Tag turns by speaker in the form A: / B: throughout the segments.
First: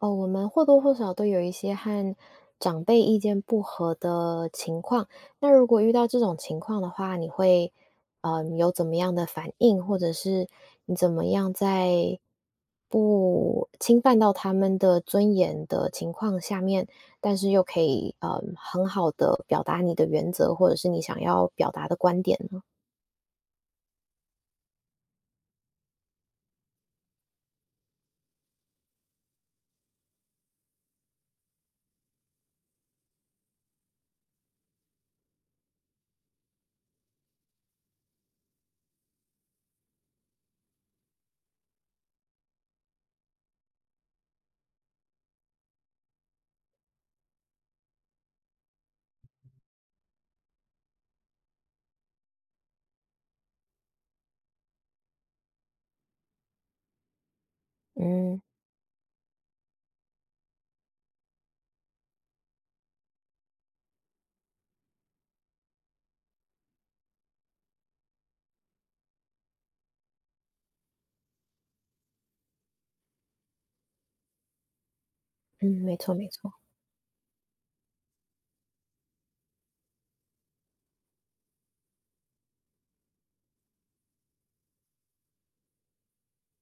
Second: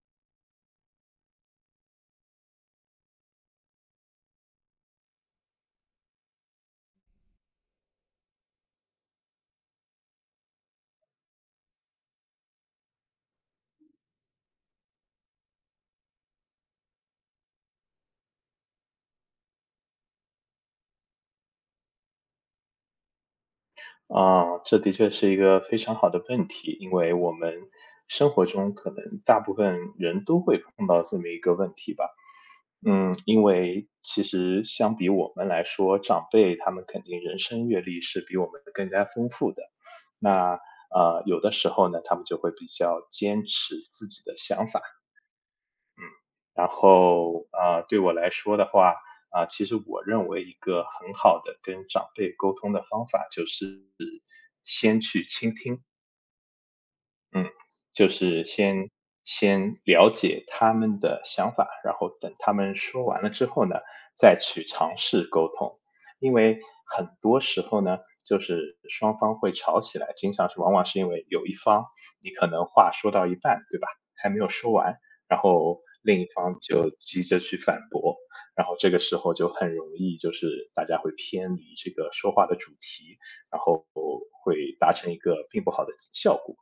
A: 哦，我们或多或少都有一些和长辈意见不合的情况。那如果遇到这种情况的话，你会，有怎么样的反应，或者是你怎么样在侵犯到他们的尊严的情况下面，但是又可以，很好的表达你的原则，或者是你想要表达的观点呢？
B: 啊，这的确是一个非常好的问题，因为我们生活中可能大部分人都会碰到这么一个问题吧。嗯，因为其实相比我们来说，长辈他们肯定人生阅历是比我们更加丰富的。那有的时候呢，他们就会比较坚持自己的想法。然后对我来说的话，其实我认为一个很好的跟长辈沟通的方法就是先去倾听，嗯，就
A: 嗯，
B: 是先了解他们的想法，然后等他们说完了之后呢，再去尝试沟通。因为很多时候呢，就是双方会吵起来，经常是往往是因为有一方你可能话说到一半，对吧？还没有说完，然
A: 嗯，
B: 后
A: 没错
B: 另一
A: 没错。
B: 方就急着去反驳，然后这个时候就很容易就是大家会偏离这个说话的主题，然后会达成一个并不好的效果。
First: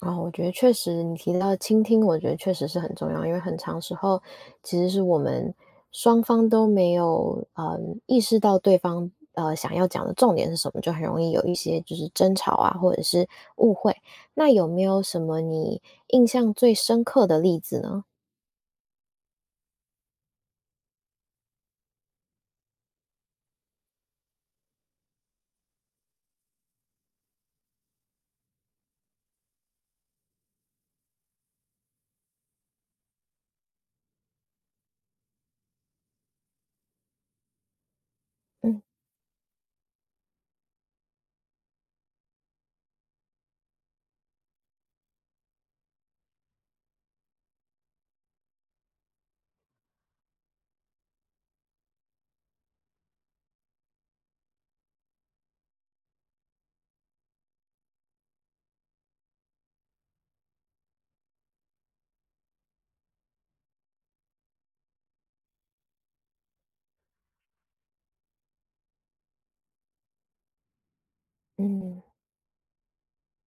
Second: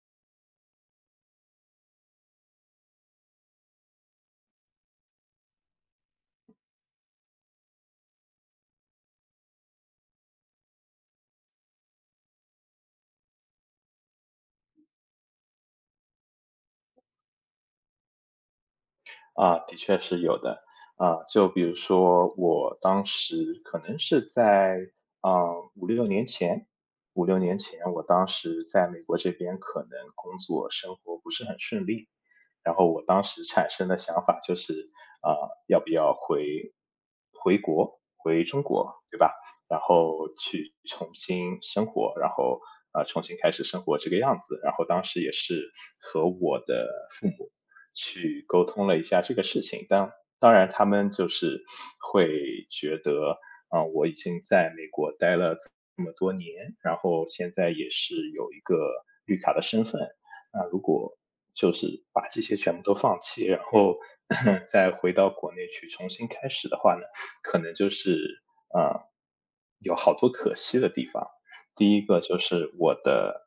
A: 啊，我觉得确实，你提到倾听，我觉得确实是很重要，因为很长时候其实是我们双方都没有意识到对方想要讲的重点是什么，就很容易有一些就是争吵啊，或者是误会。那有没有什么你印象最深刻的例子呢？
B: 啊，的确是有的。啊，就比如说我当时可能是在，啊五六年前五六年前，我当时在美国这边可能工作生活不是很顺利。然后我当时产生的想法就是，要不要回国，回中
A: 嗯
B: 国，对吧？然后去重新生活，然后重新开始生活这个样子。然后当时也是和我的父母去沟通了一下这个事情，当然他们就是会觉得，我已经在美国待了这么多年，然后现在也是有一个绿卡的身份，那如果就是把这些全部都放弃，然后 再回到国内去重新开始的话呢，可能就是呃有好多可惜的地方。第一
A: 嗯
B: 个就是我的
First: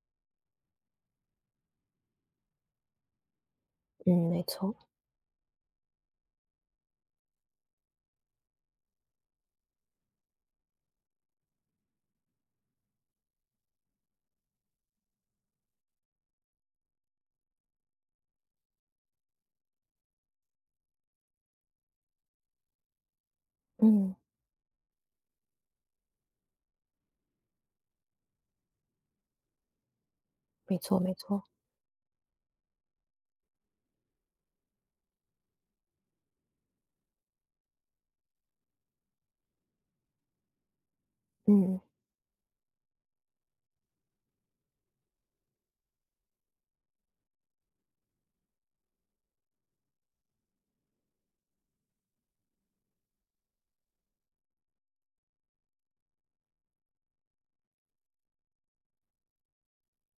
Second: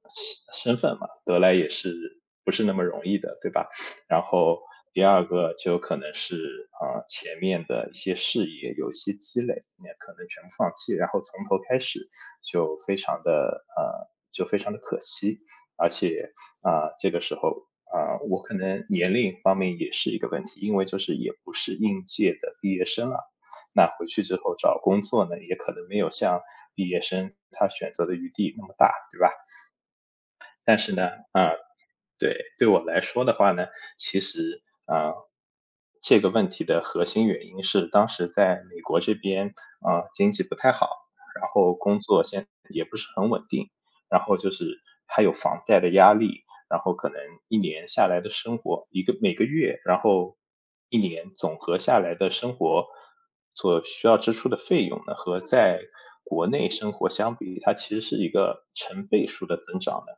B: 身份嘛，得来也是不是那么容易的，对吧？然
A: 嗯，没
B: 后
A: 错，
B: 第二个就可能是前面的一些事业有一些积累，你也可能全部放弃，然后从头开始，就非常的呃就非常的可惜。而且这个时候啊，我可能年龄方面也是一个问题，因为就是也不是应届的毕业生啊，那回
A: 嗯，
B: 去之后找工作呢，也可能没有像毕业生他选择的余地那么大，对吧？
A: 没
B: 但是
A: 错
B: 呢，
A: 没错，
B: 啊，对，对我来说的话呢，其实，这个问题的核心原因是当时在美国这边，经济不太好，然后
A: 嗯
B: 工作现也不是很稳定，然后就是还有房贷的压力，然后可能一年下来的生活，一个每个月，然后一年总和下来的生活所需要支出的费用呢，和在国内生活相比，它其实是一个成倍数的增长的。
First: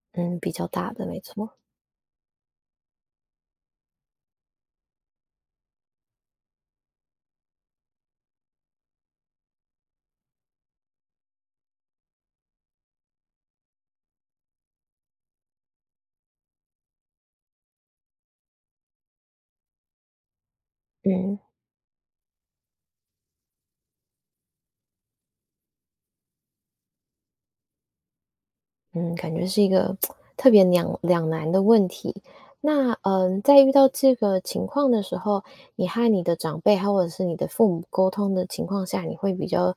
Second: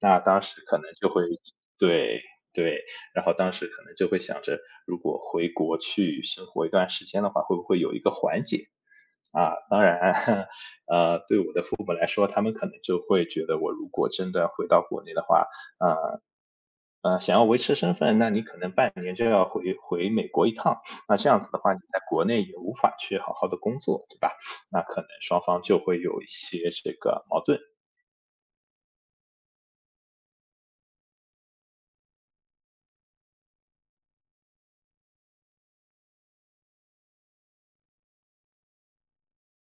B: 那
A: 嗯，
B: 当
A: 比
B: 时
A: 较
B: 可能
A: 大的
B: 就
A: 没
B: 会
A: 错，
B: 对，对，然后当时可能就会想着，如果回国去生活一段时间的话，会不会有一个缓解？啊，当然 父母来说，他们可能就会觉得我如果真的回到国内的话，呃，想要维持身份，那你可能半年就要回美国一趟，那这
A: 嗯。
B: 样子的话，你在国内也无法去好好的工作，对吧？那可能双方就会有一些这个矛盾。
A: 嗯，感觉是一个特别两难的问题。那在遇到这个情况的时候，你和你的长辈，或者是你的父母沟通的情况下，你会比较，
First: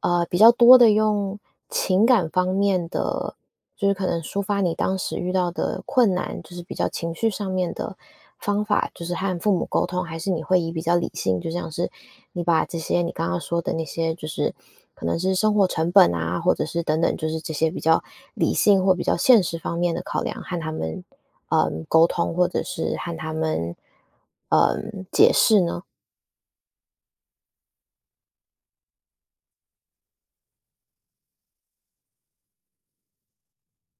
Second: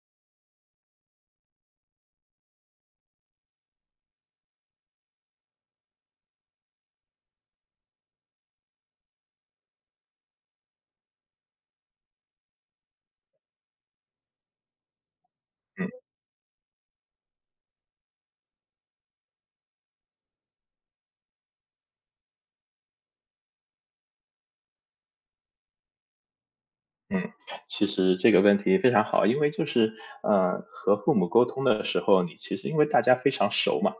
A: 比较多的用情感方面的，就是可能抒发你当时遇到的困难，就是比较情绪上面的方法，就是和父母沟通，还是你会以比较理性，就像是你把这些你刚刚说的那些，就是可能是生活
B: 嗯。
A: 成本啊，或者是等等，就是这些比较理性或比较现实方面的考量，和他们沟通，或者是和他们解释呢？
B: 嗯，其实这个问题非常好，因为就是，和父母沟通的时候，你其实因为大家非常熟嘛，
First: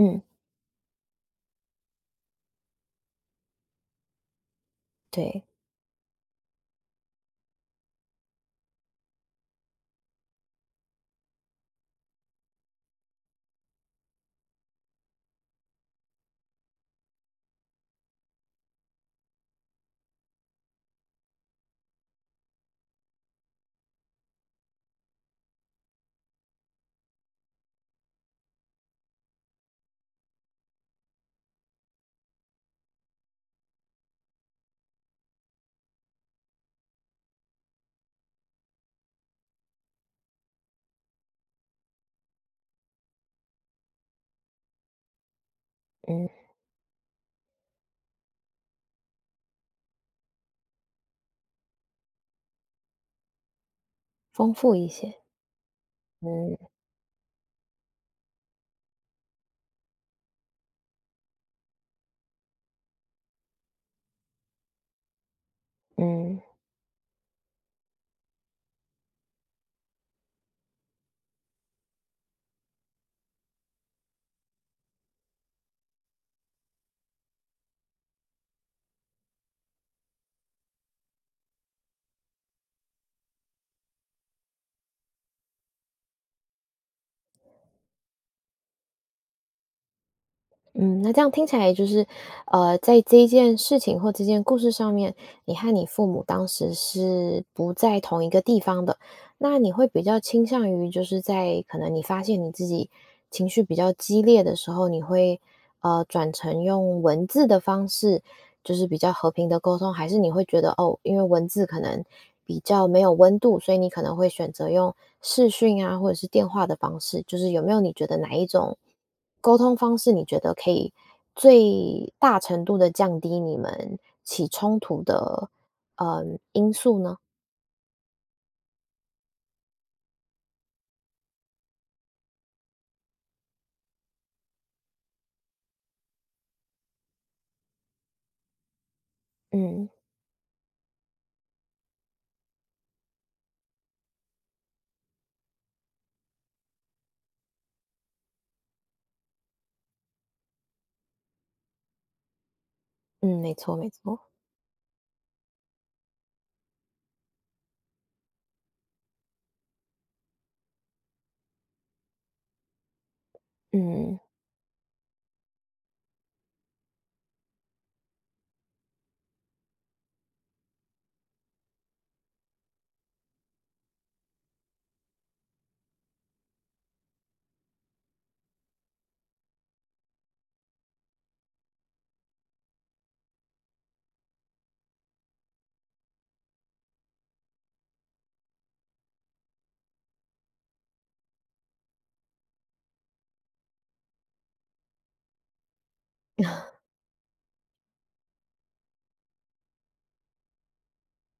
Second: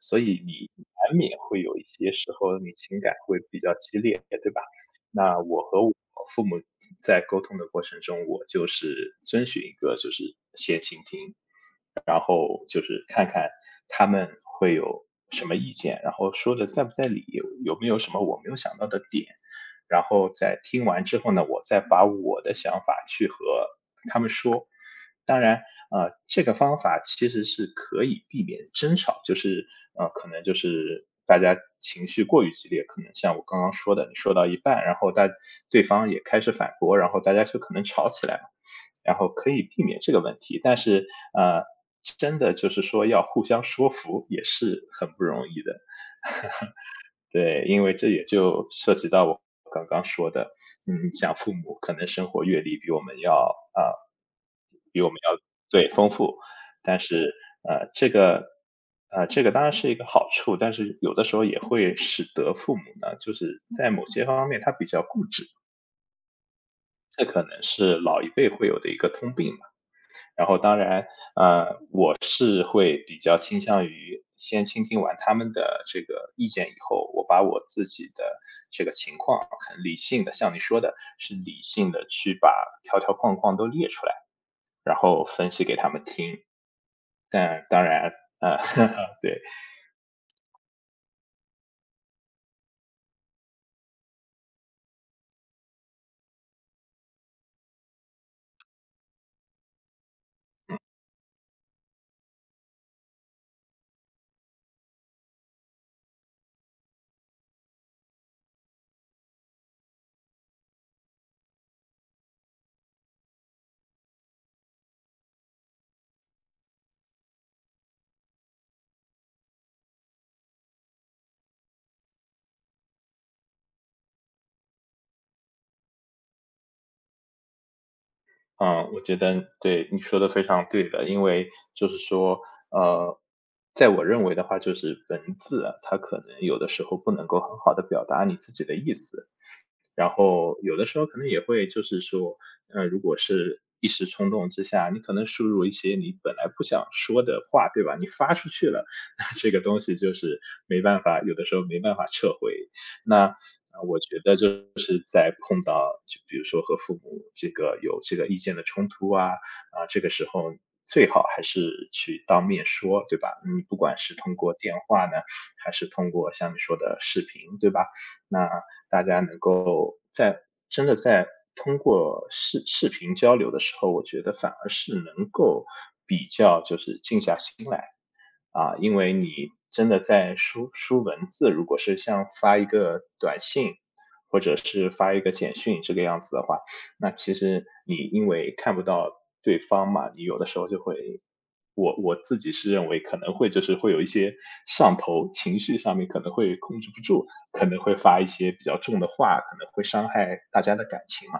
B: 所以你难免会有一些时候你情感会比较激烈，对吧？那
A: 对，
B: 我和我父母在沟通的过程中，我就是遵循一个就是先倾听，然后就是看看他们会有什么意见，然后说的在不在理，有没有什么我没有想到的点，然后在听完之后呢，我再把我的想法去和他们说。当然，这个方法其实是可以避免争吵，就是可能就是大家情绪过于激烈，可能像我刚刚说的，你说到一半，然后大对方也开始反驳，然后大家就可能吵起来了。然后可以避免这个问题。但是，呃，真的就是说要互相说服也是很不容易的，
A: 嗯，
B: 对，因为这也就涉及到我刚刚说的，嗯，像父母可能生活阅历比我们要啊、
A: 丰富一
B: 比我们
A: 些，
B: 要对丰富，
A: 嗯，
B: 但是呃，这个这个当然是一个好处，但是有的时候也会使得父母呢，就是在某些方面他比较固执，
A: 嗯。
B: 这可能是老一辈会有的一个通病。然后当然，我是会比较倾向于先倾听完他们的这个意见以后，我把我自己的这个情况很理性的，像你说的，是理性的去把条条框框都列出来，然后分析给他们听。但当然，呃，对，
A: 嗯，那这样听起来就是，在这一件事情或这件故事上面，你和你父母当时是不在同一个地方的。那你会比较倾向于，就是在可能你发现你自己情绪比较激烈的时候，你会转成用文字的方式，就是比较和平的沟通，还是你会觉得哦，因为文字可能比较没有温度，所以你可能会选择用视讯啊，或者是电话的方式，就是有没有你觉得哪一种沟通方式，你觉得可以最大程度的降低你们起冲突的，因素呢？
B: 嗯，我觉得对，你说的非常对的，因为就是说，呃，在我认为的话，就是文字啊它可能有的时候不能够很好的表达你自己的意思。
A: 嗯，
B: 然后有的时候可能也会就是说，如果是一时冲动之下，你可能输入一些你本来不想说的话，对吧？你发出去了，那这个东西就是没办法，有的时候没办法撤回。那
A: 嗯，没错没
B: 我觉
A: 错，
B: 得就是在碰到就比如说和父母这个有这个意见的冲突啊，啊，这个时候最好还是去当面说，对吧？你不管是
A: 嗯。
B: 通过电话呢，还是通过像你说的视频，对吧？那大家能够在真的在通过视频交流的时候，我觉得反而是能够比较就是静下心来啊，因为你真的在输文字，如果是像发一个短信，或者是发一个简讯这个样子的话，那其实你因为看不到对方嘛，你有的时候就会，我自己是认为可能会就是会有一些上头，情绪上面可能会控制不住，可能会发一些比较重的话，可能会伤害大家的感情嘛。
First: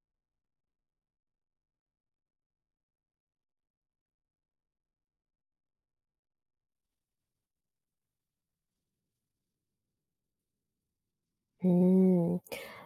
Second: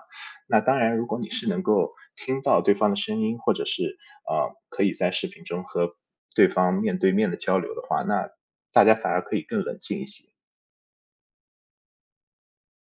B: 那当然，如果你是能够听到对方的声音，或者是可以在视频中和对方面对面的交流的话，那大家反而可以更冷静一些，
A: 嗯，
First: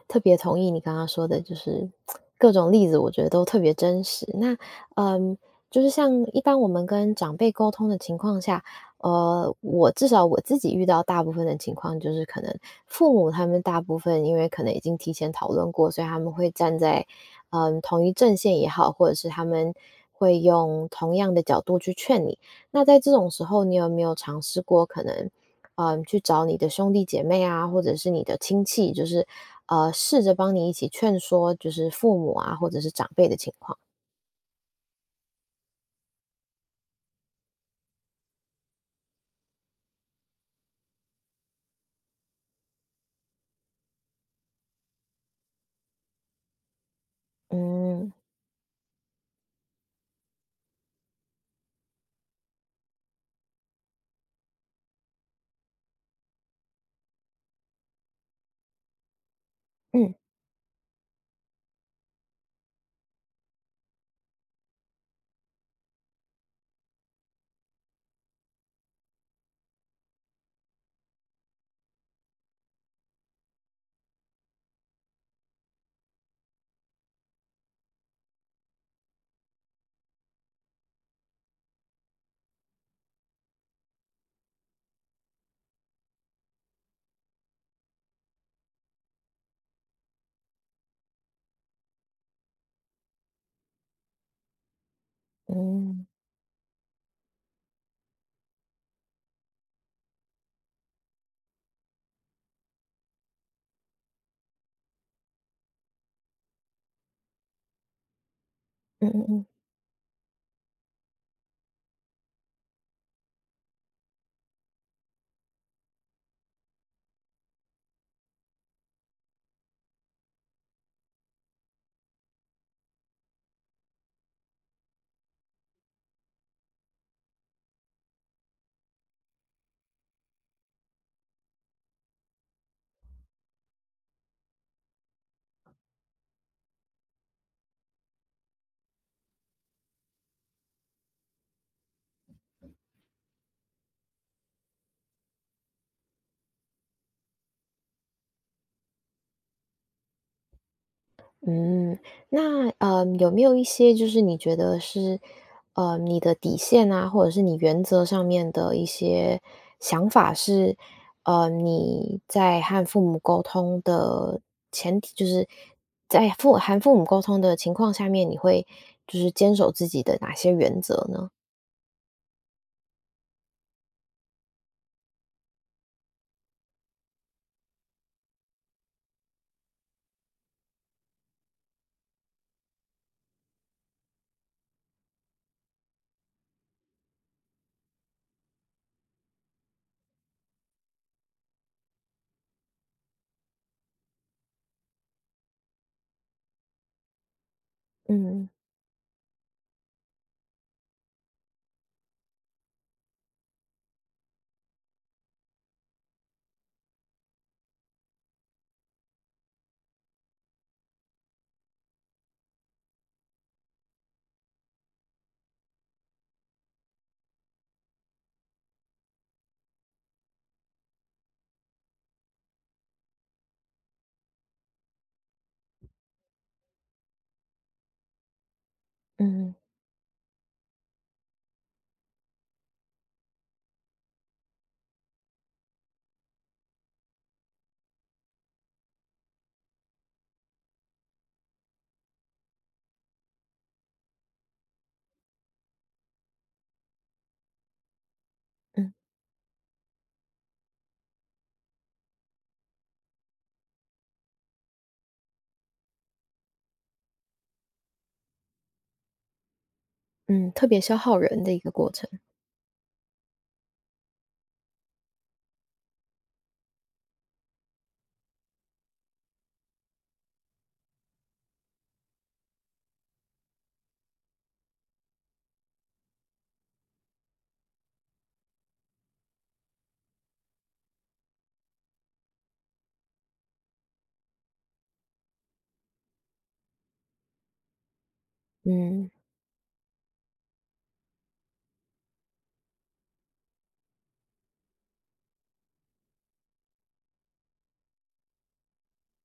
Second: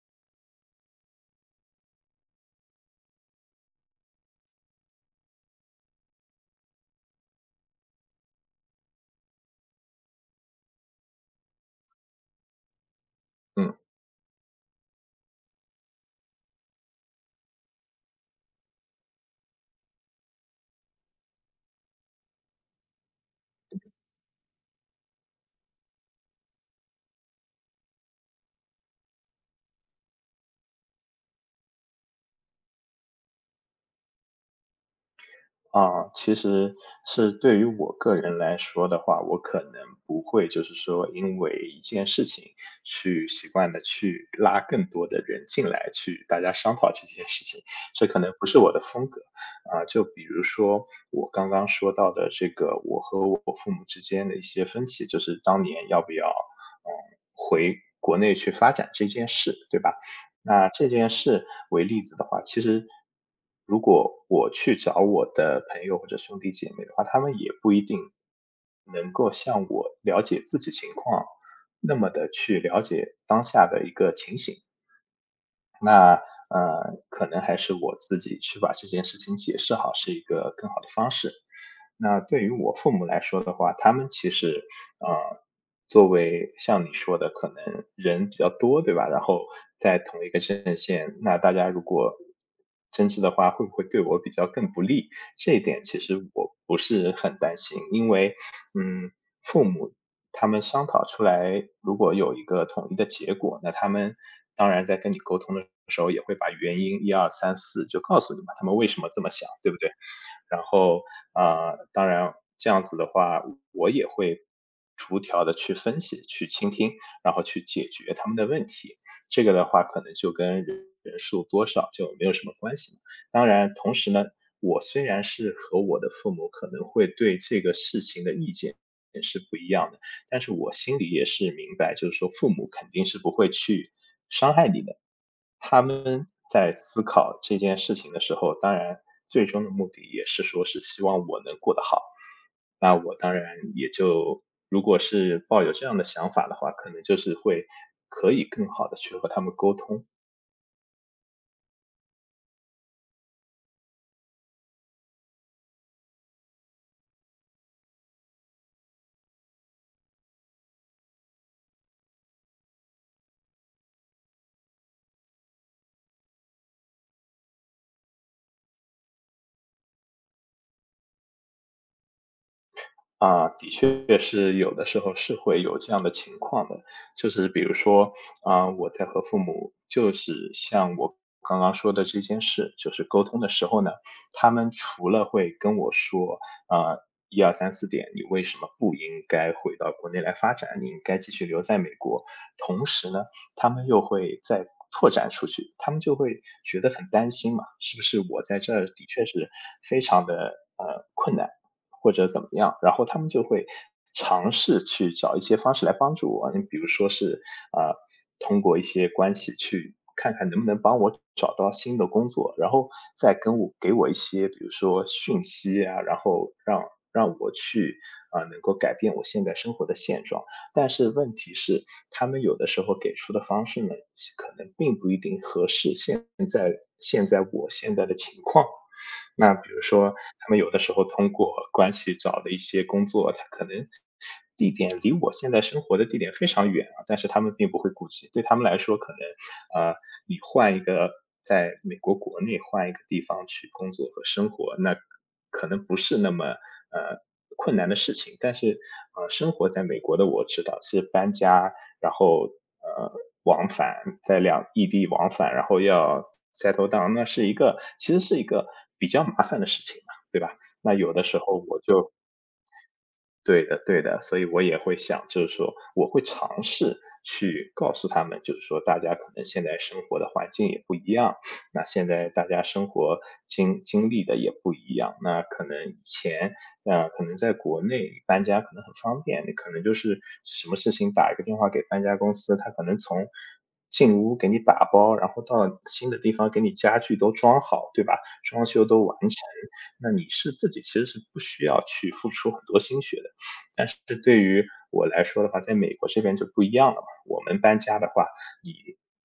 A: 特别同意你刚刚说的，就是各种例子，我觉得都特别真实。那，嗯，就是像一般我们跟长辈沟通的情况下，我至少我自己遇到大部分的情况，就是可能父母他们
B: 嗯。
A: 大部分因为可能已经提前讨论过，所以他们会站在同一阵线也好，或者是他们会用同样的角度去劝你。那在这种时候，你有没有尝试过可能，去找你的兄弟姐妹啊，或者是你的亲戚，就是，试着帮你一起劝说，就是父母啊，或者是长辈的情况？
B: 啊，其实是对于我个人来说的话，我可能不会就是说因为一件事情去习惯的去拉更多的人进来，去大家商讨这件事情，这
A: 嗯，
B: 可能不是我的风格。啊，就比如说我刚刚说到的这个我和我父母之间的一些分歧，就是当年要不要，嗯，回国内去发展这件事，对吧？
A: 嗯，
B: 那这件事为例子的话，其实如果我去找我的朋友或者兄弟姐妹的话，他们也不一定能够像我了解自己情况那么的去了解当下的一个情形。那，可能还是我自己去把这件事情解释好，是一个更好的方式。那对于我父母来说的话，他们其实，呃，作为像你说的，可能人比较多，对吧？然后在同一个阵线，那大家如果争执的话，会不会对我比较更不利？这一点其
A: 嗯，
B: 实我不是很担心，因为，嗯，父母他们商讨出来，如果有一个统一的结果，那他们当然在跟你沟通的时候，也会把原因一二三四就告诉你嘛，他们为什么
A: 嗯
B: 这
A: 嗯
B: 么
A: 嗯。
B: 想，对不对？然后当然这样子的话，我也会逐条的去分析、去倾听，然后去解决他们的问题。这个的话，可能就跟人数多少就没有什么关系了。当然，同时呢，我虽然是和我的父母可能会对这个事情的意见也是不一样的。但是我心里也是明白，就是说父母肯定是不会去伤害你的。他们在思考这件事情的时候，当然最终的目的也是说是希望我能过得好。那我当然也就如果是抱有这样的想法的话，可能就是会可以更好的去和他们沟通。
A: 嗯，那有没有一些就是你觉得是你的底线啊，或者是你原则上面的一些想法是，你在和父母沟通的前提，就是在和父母沟通的情况下面，你会就是坚守自己的哪些原则呢？
B: 啊，的确是有的时候是会有这样的情况的，就是比如说，啊，我在和父母就是像我刚刚说的这件事，就是沟通的时候呢，他们除了会跟我说，啊，一二三四点，你为什么不应该回到国内来发展？你应该继续留在美国。同时呢，他们又会再拓展出去，他们就会觉得很担心嘛，是不是我
A: 嗯
B: 在这儿的确是非常的困难，或者怎么样，然后他们就会尝试去找一些方式来帮助我。你比如说是啊、通过一些关系去看看能不能帮我找到新的工作，然后再跟我给我一些比如说讯息啊，然后让我去能够改变我现在生活的现状。但是问题是，他们有的时候给出的方式呢，可能并不一定合适现在现在我现在的情况。那
A: 嗯
B: 比如说他们有的时候通过关系找的一些工作，他可能地点离我现在生活的地点非常远啊，但是他们并不会顾及。对他们来说，可能，呃，你换一个在美国国内换一个地方去工作和生活，那可能不是那么，困难的事情。但是，
A: 嗯
B: 生活在美国的我知道，是搬家然后呃往返在异地往返，然后要 settle down，那是一个其实是一个比较麻烦的事情嘛，对
A: 嗯，
B: 吧？
A: 特别
B: 那
A: 消
B: 有
A: 耗
B: 的时
A: 人的一
B: 候
A: 个
B: 我
A: 过程。
B: 就。对的，对的，所以我也会想，就是说我会尝试去告诉他们，就是说大家可能现在生活的环境也不一样，那现在大家生活经历的也不一样，那可能以前，可能在国内搬家可能很方便，你可能就是什么事情打一个电话给搬家公司，他可能从进屋给你打包，然后到新的地方给你家具都装好，对吧？装修都
A: 嗯
B: 完成，那你是自己其实是不需要去付出很多心血的。但是对于我来说的话，在美国这边就不一样了嘛。我们搬家的话，你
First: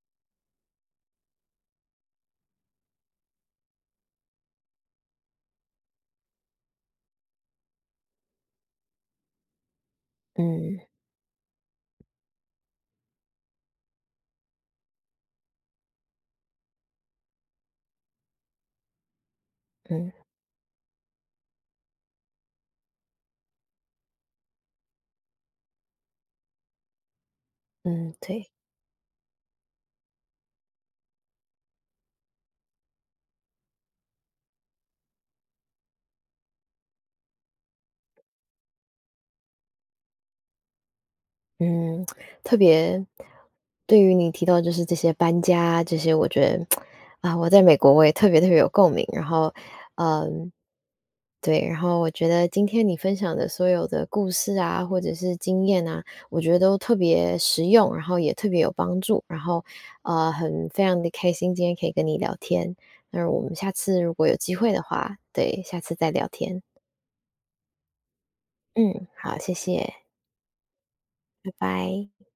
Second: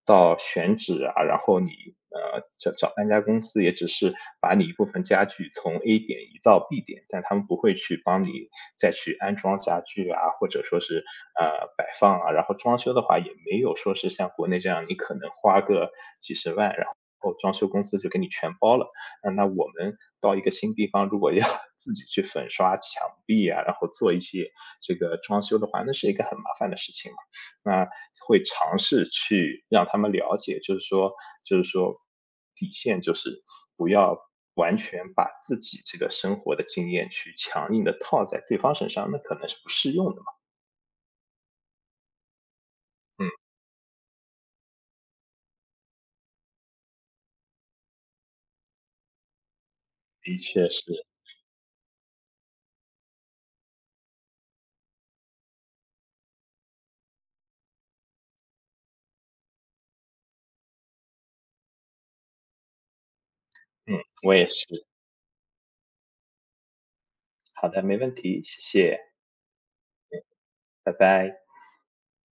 B: 到选址啊，然后你找找搬家公司，也只是把你一部分家具从 A 点移到 B 点，但他们不会去帮你再去安装家具啊，或者说
A: 嗯
B: 是呃摆放啊。然后装修的话，也没有说是像国内这样，你可能花个几十万，然后装修公司就给你全包了。啊，那我们
A: 嗯
B: 到一个新地方，如果要 自己去粉刷墙壁啊，然后做一些这个装修的话，那是一个很麻烦的事情嘛。那
A: 嗯，
B: 会
A: 对。
B: 尝试去让他们了解，就是说，就是说，底线就是不要完全把自己这个生活的经验去强硬的套在对方身上，那可能是不适用的嘛。
A: 嗯，特别
B: 嗯，
A: 对于你提到就是这些搬家啊这些，我觉得啊，我在美国我也特别特别有共鸣。然后，
B: 的
A: 嗯，
B: 确是，
A: 对，然后我觉得今天你分享的所有的故事啊，或者是经验啊，我觉得都特别实用，然后也特别有帮助。然后，很非常的开心今天可以跟你聊天。那我们下
B: 嗯，
A: 次如果
B: 我
A: 有
B: 也
A: 机会的
B: 是。
A: 话，对，下次再聊天。
B: 好的，没问题，谢谢，
A: 嗯，好，谢谢，
B: 拜拜。
A: 拜拜。